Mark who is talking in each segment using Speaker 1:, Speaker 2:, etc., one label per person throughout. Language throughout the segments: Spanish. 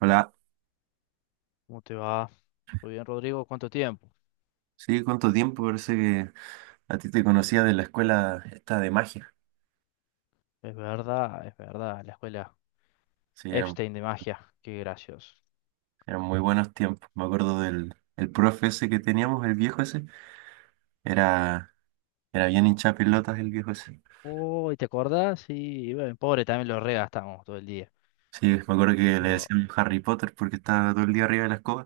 Speaker 1: Hola,
Speaker 2: ¿Cómo te va? Muy bien, Rodrigo. ¿Cuánto tiempo?
Speaker 1: sí, ¿cuánto tiempo? Parece que a ti te conocía de la escuela esta de magia.
Speaker 2: Es verdad, es verdad. La escuela
Speaker 1: Sí, eran,
Speaker 2: Epstein de magia. Qué gracioso.
Speaker 1: eran muy buenos tiempos. Me acuerdo del el profe ese que teníamos, el viejo ese. Era, era bien hincha pelotas el viejo ese.
Speaker 2: Uy, ¿te acordás? Sí, bueno, pobre, también lo regastamos todo el día.
Speaker 1: Sí, me acuerdo que le
Speaker 2: Oh.
Speaker 1: decían Harry Potter porque estaba todo el día arriba de la escoba.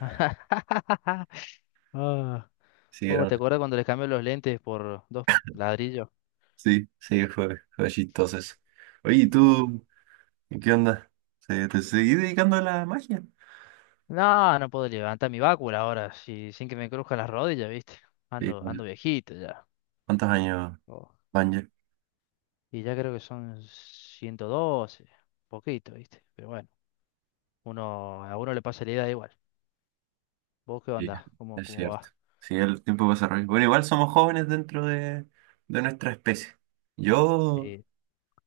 Speaker 2: Ah.
Speaker 1: Sí,
Speaker 2: Oh, ¿te acuerdas cuando les cambió los lentes por dos ladrillos?
Speaker 1: sí, sí, fue chistoso eso. Oye, ¿y
Speaker 2: Hiciste, oh.
Speaker 1: tú qué onda? ¿Te seguí dedicando a la magia?
Speaker 2: No, no puedo levantar mi bácula ahora, sin que me cruzcan las rodillas, ¿viste?
Speaker 1: Sí,
Speaker 2: Ando viejito ya.
Speaker 1: ¿cuántos años
Speaker 2: Oh.
Speaker 1: van ya?
Speaker 2: Y ya creo que son 112, poquito, ¿viste? Pero bueno. A uno le pasa la idea igual. ¿Vos qué
Speaker 1: Sí,
Speaker 2: onda? ¿Cómo,
Speaker 1: es
Speaker 2: cómo
Speaker 1: cierto.
Speaker 2: va?
Speaker 1: Sí, el tiempo pasa rápido. Bueno, igual somos jóvenes dentro de nuestra especie. Yo,
Speaker 2: Sí,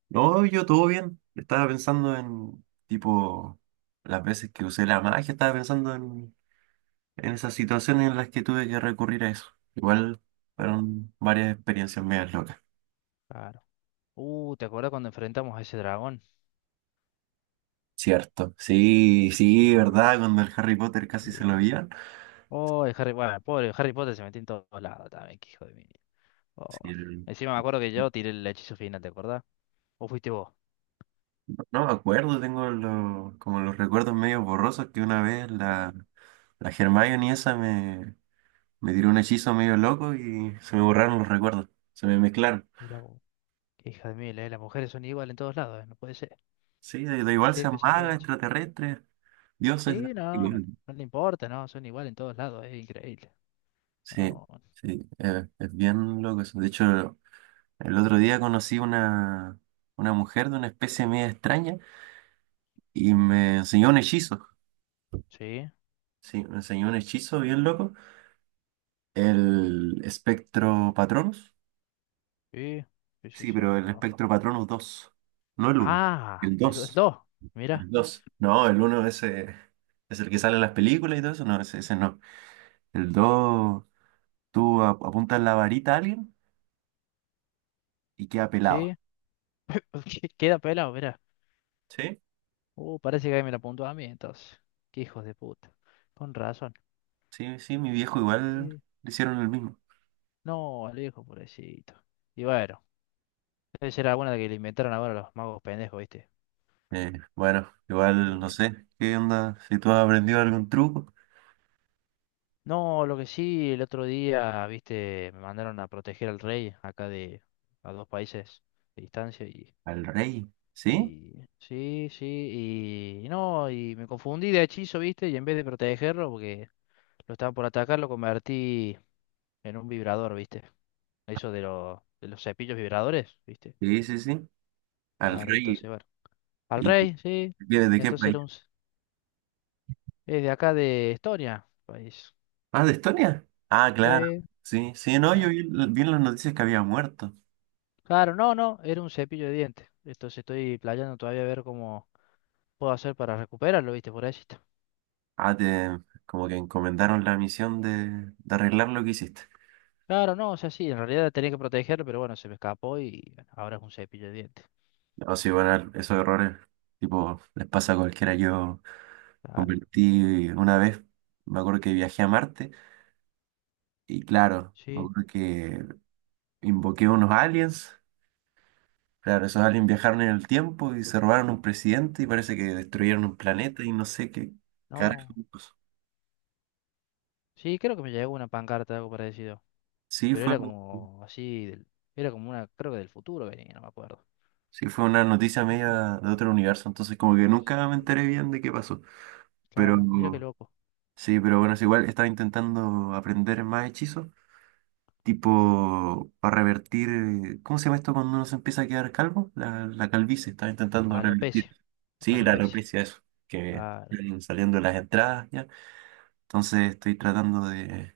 Speaker 1: no, yo todo bien. Estaba pensando en, tipo, las veces que usé la magia, estaba pensando en esas situaciones en las que tuve que recurrir a eso. Igual fueron varias experiencias medias locas.
Speaker 2: claro. ¿Te acuerdas cuando enfrentamos a ese dragón?
Speaker 1: Cierto. Sí, sí,
Speaker 2: Sí.
Speaker 1: ¿verdad? Cuando el Harry Potter casi se lo
Speaker 2: Sí.
Speaker 1: vieron.
Speaker 2: Oh, el Harry, bueno, pobre Harry Potter se metió en todos lados también, qué hijo de mí. Oh.
Speaker 1: Sí,
Speaker 2: Encima me acuerdo que yo tiré el hechizo final, ¿te acordás? ¿O fuiste vos?
Speaker 1: no me acuerdo, tengo como los recuerdos medio borrosos que una vez la Hermione esa me tiró un hechizo medio loco y se me borraron los recuerdos, se me mezclaron.
Speaker 2: Mira vos, qué hija de mil, las mujeres son iguales en todos lados, no puede ser.
Speaker 1: Sí, da igual
Speaker 2: Sí,
Speaker 1: sean
Speaker 2: pues
Speaker 1: magas,
Speaker 2: aprovecha.
Speaker 1: extraterrestres, dioses, da
Speaker 2: Sí, no, no,
Speaker 1: igual.
Speaker 2: no le importa, no, son iguales en todos lados, es increíble.
Speaker 1: Sí,
Speaker 2: No,
Speaker 1: sí, es bien loco eso. De hecho, el otro día conocí una mujer de una especie media extraña y me enseñó un hechizo.
Speaker 2: sí,
Speaker 1: Sí, me enseñó un hechizo bien loco, el espectro Patronus.
Speaker 2: sí, sí, sí,
Speaker 1: Sí,
Speaker 2: sí,
Speaker 1: pero
Speaker 2: lo
Speaker 1: el
Speaker 2: conozco.
Speaker 1: espectro patrono 2, no el uno,
Speaker 2: Ah,
Speaker 1: el
Speaker 2: el
Speaker 1: 2,
Speaker 2: 2. Mira,
Speaker 1: el 2. No, el uno ese es el que sale en las películas y todo eso, no, ese no. El 2, tú apuntas la varita a alguien y queda pelado.
Speaker 2: sí. Queda pelado, mira.
Speaker 1: Sí,
Speaker 2: Parece que ahí me la apuntó a mí entonces. Qué hijos de puta. Con razón.
Speaker 1: sí, sí, mi viejo igual
Speaker 2: Sí.
Speaker 1: le hicieron el mismo.
Speaker 2: No, Alejo, pobrecito. Y bueno, debe ser alguna que le inventaron ahora los magos pendejos, ¿viste?
Speaker 1: Bueno, igual
Speaker 2: Y
Speaker 1: no
Speaker 2: le-
Speaker 1: sé, ¿qué onda? Si tú has aprendido algún truco.
Speaker 2: No, lo que sí, el otro día, ¿viste? Me mandaron a proteger al rey acá de a dos países de distancia y.
Speaker 1: Al rey, ¿sí?
Speaker 2: Y sí, sí, y no, y me confundí de hechizo, ¿viste? Y en vez de protegerlo, porque lo estaba por atacar, lo convertí en un vibrador, ¿viste? Eso de, de los cepillos vibradores, ¿viste?
Speaker 1: Sí, sí, sí. Al
Speaker 2: Claro, entonces,
Speaker 1: rey.
Speaker 2: bueno. Al
Speaker 1: ¿Y de
Speaker 2: rey, sí.
Speaker 1: qué, de qué
Speaker 2: Entonces
Speaker 1: país?
Speaker 2: era un... c- Es de acá de Estonia, país.
Speaker 1: ¿Ah, de Estonia? Ah, claro.
Speaker 2: Sí.
Speaker 1: Sí, sí, no, yo
Speaker 2: ah,
Speaker 1: vi en las noticias que había muerto.
Speaker 2: Claro, no, no, era un cepillo de dientes. Entonces estoy playando todavía a ver cómo puedo hacer para recuperarlo, ¿viste? Por ahí sí está.
Speaker 1: Ah, como que encomendaron la misión de arreglar lo que hiciste.
Speaker 2: Claro, no, o sea, sí, en realidad tenía que protegerlo, pero bueno, se me escapó y bueno, ahora es un cepillo de dientes.
Speaker 1: No, sí, bueno, esos errores, tipo, les pasa a cualquiera. Yo
Speaker 2: Claro,
Speaker 1: convertí una vez, me acuerdo que viajé a Marte, y claro, me
Speaker 2: sí.
Speaker 1: acuerdo que invoqué unos aliens. Claro, esos aliens viajaron en el tiempo y se robaron un presidente y parece que destruyeron un
Speaker 2: Oh,
Speaker 1: planeta y no sé qué carajo.
Speaker 2: no.
Speaker 1: pasó.
Speaker 2: Sí, creo que me llegó una pancarta, algo parecido.
Speaker 1: Sí,
Speaker 2: Pero
Speaker 1: fue.
Speaker 2: era como así, era como una, creo que del futuro venía, no me acuerdo.
Speaker 1: Sí, fue una noticia
Speaker 2: Sí, sí, sí.
Speaker 1: media de otro universo, entonces como que nunca me
Speaker 2: Sí.
Speaker 1: enteré bien de qué pasó. Pero
Speaker 2: Claro, mira qué loco.
Speaker 1: sí, pero bueno, es igual estaba intentando aprender más hechizos, tipo para revertir, ¿cómo se llama esto cuando uno se empieza a quedar calvo? La calvicie, estaba intentando revertir.
Speaker 2: Alopecia,
Speaker 1: Sí, la
Speaker 2: alopecia.
Speaker 1: alopecia, eso, que
Speaker 2: Claro,
Speaker 1: vienen saliendo las entradas ya. Entonces estoy tratando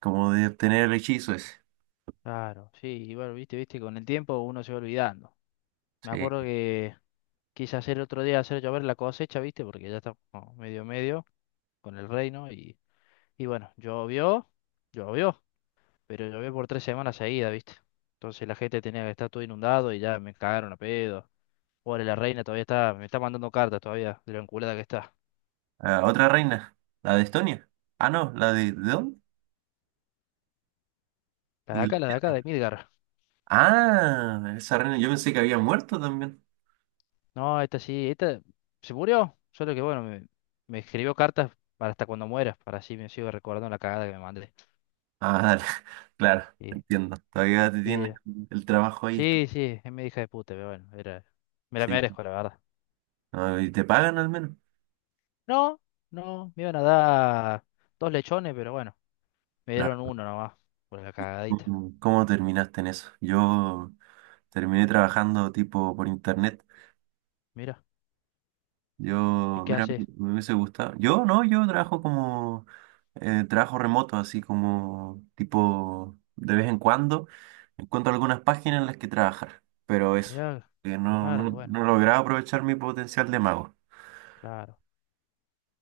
Speaker 1: como de obtener el hechizo ese.
Speaker 2: claro. Sí, igual, viste, viste, con el tiempo uno se va olvidando. Me
Speaker 1: Sí.
Speaker 2: acuerdo que quise hacer otro día, hacer llover la cosecha, viste, porque ya está como medio medio con el reino y bueno, llovió, llovió, pero llovió por 3 semanas seguidas, viste. Entonces la gente tenía que estar todo inundado y ya me cagaron a pedo. Pobre la reina, todavía está, me está mandando cartas todavía de lo enculada que está.
Speaker 1: Ah, otra reina, la de Estonia. Ah, no, la ¿de dónde?
Speaker 2: La de acá,
Speaker 1: Inglaterra.
Speaker 2: de Midgar.
Speaker 1: Ah, esa reina, yo pensé que había muerto también.
Speaker 2: No, esta sí, esta se murió. Solo que bueno, me escribió cartas para hasta cuando muera, para así me sigo recordando la cagada que me mandé.
Speaker 1: Ah, dale, claro,
Speaker 2: Sí,
Speaker 1: entiendo. Todavía te
Speaker 2: sí,
Speaker 1: tienes el trabajo ahí.
Speaker 2: sí, sí, es mi hija de puta, pero bueno, era, me la
Speaker 1: Sí,
Speaker 2: merezco, la verdad.
Speaker 1: ah, y te pagan al menos.
Speaker 2: No, no, me iban a dar dos lechones, pero bueno, me
Speaker 1: Ah,
Speaker 2: dieron uno nomás, por la cagadita.
Speaker 1: ¿Cómo terminaste en eso? Yo terminé trabajando tipo por internet.
Speaker 2: Mira, ¿y
Speaker 1: Yo,
Speaker 2: qué
Speaker 1: mira,
Speaker 2: haces?
Speaker 1: me hubiese gustado. Yo no, yo trabajo como trabajo remoto, así como tipo de vez en cuando encuentro algunas páginas en las que trabajar, pero eso,
Speaker 2: Mira,
Speaker 1: que no,
Speaker 2: claro,
Speaker 1: no,
Speaker 2: bueno,
Speaker 1: no he logrado aprovechar mi potencial de mago.
Speaker 2: claro.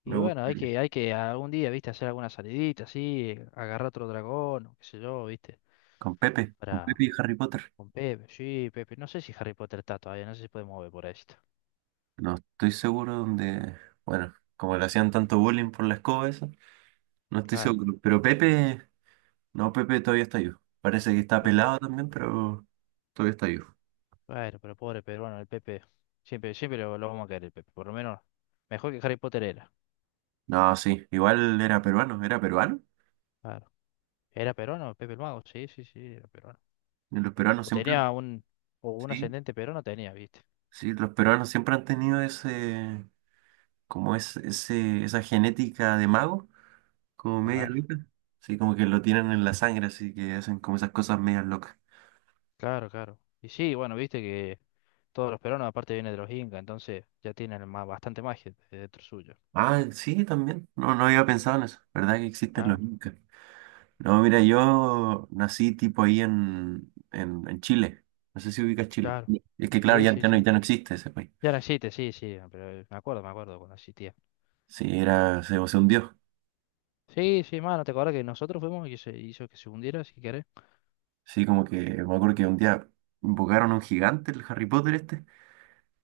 Speaker 1: Me
Speaker 2: Y bueno, hay
Speaker 1: gustaría.
Speaker 2: que, hay que algún día, viste, hacer alguna salidita así, agarrar otro dragón, o qué sé yo, viste,
Speaker 1: Con
Speaker 2: para
Speaker 1: Pepe y Harry Potter.
Speaker 2: con Pepe, sí, Pepe, no sé si Harry Potter está todavía, no sé si puede mover por ahí.
Speaker 1: No estoy seguro dónde, bueno, como le hacían tanto bullying por la escoba esa, no estoy
Speaker 2: Claro,
Speaker 1: seguro. Pero Pepe, no, Pepe todavía está yo. Parece que está
Speaker 2: Pepe,
Speaker 1: pelado también, pero todavía está yo.
Speaker 2: bueno, pero pobre peruano, el Pepe, siempre, siempre lo vamos a querer, el Pepe, por lo menos, mejor que Harry Potter era,
Speaker 1: No, sí, igual era peruano, era peruano.
Speaker 2: claro. ¿Era peruano, Pepe el Mago? Sí, sí, sí, era peruano.
Speaker 1: Y los peruanos
Speaker 2: O
Speaker 1: siempre han-
Speaker 2: tenía un, o un
Speaker 1: Sí,
Speaker 2: ascendente peruano tenía, viste.
Speaker 1: sí, los peruanos siempre han tenido ese, como es, ese, esa genética de mago, como media
Speaker 2: Claro,
Speaker 1: loca. Sí, como que lo tienen en la sangre, así que hacen como esas cosas medias locas.
Speaker 2: claro, claro. Y sí, bueno, viste que todos los peruanos aparte vienen de los incas, entonces ya tienen bastante magia dentro suyo.
Speaker 1: Ah, sí, también. No, no había pensado en eso. ¿Verdad que existen los
Speaker 2: Claro,
Speaker 1: incas? No, mira, yo nací tipo ahí en Chile. No sé si ubicas Chile.
Speaker 2: claro.
Speaker 1: Sí. Es que claro,
Speaker 2: Sí,
Speaker 1: ya,
Speaker 2: sí,
Speaker 1: ya no,
Speaker 2: sí.
Speaker 1: ya no existe ese país.
Speaker 2: Ya no existe, sí, sí, pero me acuerdo cuando existía.
Speaker 1: Sí, era, se hundió.
Speaker 2: Sí, sí, mano, te acuerdas que nosotros fuimos y se hizo que se hundiera, si querés.
Speaker 1: Sí, como que me acuerdo que un día invocaron a un gigante, el Harry Potter este,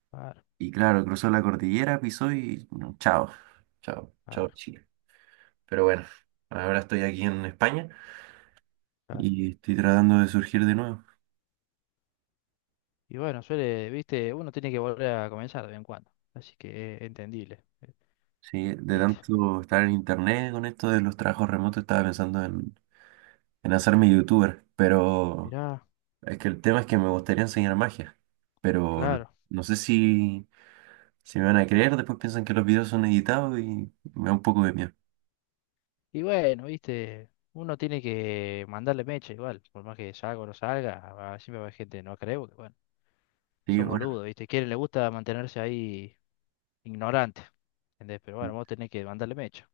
Speaker 2: Claro,
Speaker 1: y claro, cruzó la cordillera, pisó y no, chao, chao, chao
Speaker 2: claro,
Speaker 1: Chile. Pero bueno, ahora estoy aquí en España
Speaker 2: claro.
Speaker 1: y estoy tratando de surgir de nuevo.
Speaker 2: Y bueno, suele, viste, uno tiene que volver a comenzar de vez en cuando. Así que es entendible,
Speaker 1: Sí, de
Speaker 2: viste.
Speaker 1: tanto estar en internet con esto de los trabajos remotos, estaba pensando en hacerme youtuber, pero
Speaker 2: Mirá,
Speaker 1: es que el tema es que me gustaría enseñar magia, pero no,
Speaker 2: claro.
Speaker 1: no sé si me van a creer, después piensan que los videos son editados y me da un poco de miedo.
Speaker 2: Y bueno, viste, uno tiene que mandarle mecha igual, por más que salga o no salga, siempre va a haber gente que no creo,
Speaker 1: Sí,
Speaker 2: son
Speaker 1: bueno.
Speaker 2: boludos, ¿viste? Quieren, les gusta mantenerse ahí ignorantes, ¿entendés? Pero bueno, vos tenés que mandarle mecha.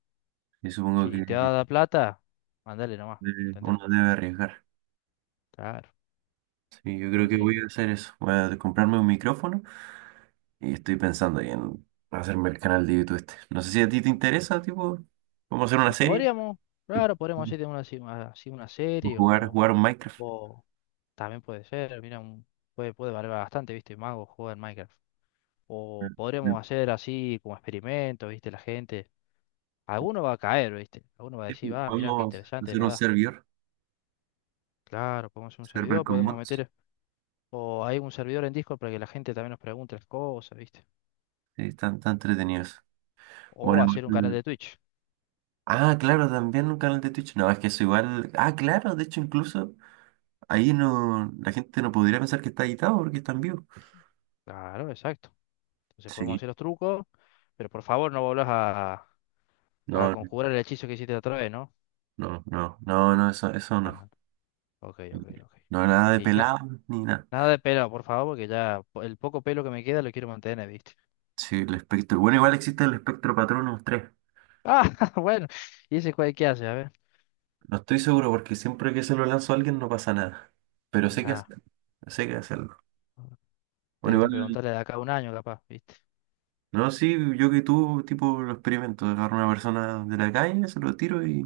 Speaker 1: Y supongo que
Speaker 2: Si te va a dar plata, mandale nomás, ¿entendés?
Speaker 1: uno debe arriesgar.
Speaker 2: Claro,
Speaker 1: Sí, yo creo
Speaker 2: uno
Speaker 1: que
Speaker 2: tiene
Speaker 1: voy
Speaker 2: que...
Speaker 1: a hacer eso. Voy a comprarme un micrófono y estoy pensando ahí en hacerme el canal de YouTube este. No sé si a ti te interesa, tipo, cómo hacer una
Speaker 2: Y
Speaker 1: serie
Speaker 2: podríamos, claro, podríamos hacer una, así una así una
Speaker 1: o
Speaker 2: serie
Speaker 1: jugar,
Speaker 2: o,
Speaker 1: jugar un Minecraft.
Speaker 2: o también puede ser, mira, puede valer bastante, ¿viste? Mago juega en Minecraft. O podríamos hacer así como experimentos, ¿viste? La gente... Alguno va a caer, ¿viste? Alguno va a
Speaker 1: Sí, pues,
Speaker 2: decir, ah, mirá, qué
Speaker 1: podemos
Speaker 2: interesante, es
Speaker 1: hacer un
Speaker 2: verdad.
Speaker 1: servidor,
Speaker 2: Claro, podemos hacer un
Speaker 1: server
Speaker 2: servidor,
Speaker 1: con
Speaker 2: podemos
Speaker 1: mods.
Speaker 2: meter. O hay un servidor en Discord para que la gente también nos pregunte las cosas, ¿viste?
Speaker 1: Sí, están tan entretenidos. Bueno,
Speaker 2: O hacer un canal
Speaker 1: igual-
Speaker 2: de Twitch.
Speaker 1: Ah, claro, también un canal de Twitch. No, es que eso igual. Ah, claro, de hecho, incluso ahí no, la gente no podría pensar que está editado porque está en vivo.
Speaker 2: Claro, exacto. Entonces podemos
Speaker 1: Sí.
Speaker 2: hacer los trucos, pero por favor no volvás a
Speaker 1: No,
Speaker 2: conjurar el hechizo que hiciste la otra vez, ¿no?
Speaker 1: no, no, no, no, eso
Speaker 2: Ah,
Speaker 1: no.
Speaker 2: no. Ok, ok, ok.
Speaker 1: No, nada de
Speaker 2: Y na-
Speaker 1: pelado ni nada.
Speaker 2: Nada de pelo, por favor, porque ya el poco pelo que me queda lo quiero mantener, ¿viste?
Speaker 1: Sí, el espectro. Bueno, igual existe el espectro Patronus tres.
Speaker 2: Ah, bueno. ¿Y ese cuál qué hace? A ver.
Speaker 1: No estoy seguro porque siempre que se lo lanzo a alguien no pasa nada. Pero sé que
Speaker 2: Ah,
Speaker 1: hacerlo. Sé que hacerlo. Bueno,
Speaker 2: tenés que
Speaker 1: igual,
Speaker 2: preguntarle de acá a un año, capaz, ¿viste?
Speaker 1: no, sí, yo que tú, tipo, lo experimento. Agarro a una persona de la calle, se lo tiro y,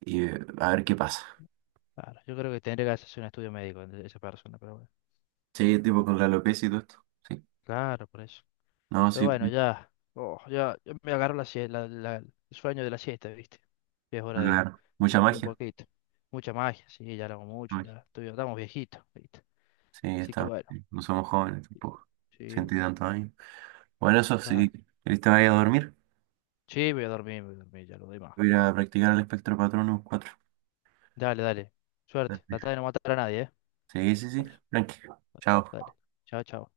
Speaker 1: a ver qué pasa.
Speaker 2: Claro, yo creo que tendría que hacerse un estudio médico de esa persona, pero bueno.
Speaker 1: Sí, tipo con la alopecia y todo esto. Sí.
Speaker 2: Claro, por eso.
Speaker 1: No,
Speaker 2: Pero
Speaker 1: sí,
Speaker 2: bueno, ya, oh, ya me agarro la, sie- la- la- el sueño de la siesta, ¿viste? Ya es hora de,
Speaker 1: claro.
Speaker 2: de
Speaker 1: Mucha
Speaker 2: dormir
Speaker 1: magia.
Speaker 2: poquito. Mucha magia, sí, ya lo hago
Speaker 1: Mucha
Speaker 2: mucho,
Speaker 1: magia.
Speaker 2: estamos viejitos, ¿viste?
Speaker 1: Sí,
Speaker 2: Así que
Speaker 1: está.
Speaker 2: bueno,
Speaker 1: No somos jóvenes
Speaker 2: sí,
Speaker 1: tampoco.
Speaker 2: sí,
Speaker 1: Ciento y
Speaker 2: sí,
Speaker 1: tantos años. Bueno, eso,
Speaker 2: claro.
Speaker 1: si querés te vaya a dormir,
Speaker 2: Sí, voy a dormir, ya lo doy más.
Speaker 1: voy a ir a practicar el espectro patrón cuatro.
Speaker 2: Dale, dale. Suerte, trata de no matar a nadie, ¿eh?
Speaker 1: Sí, sí, sí.
Speaker 2: Dale,
Speaker 1: Tranqui.
Speaker 2: dale,
Speaker 1: Chao.
Speaker 2: dale. Chao, chao.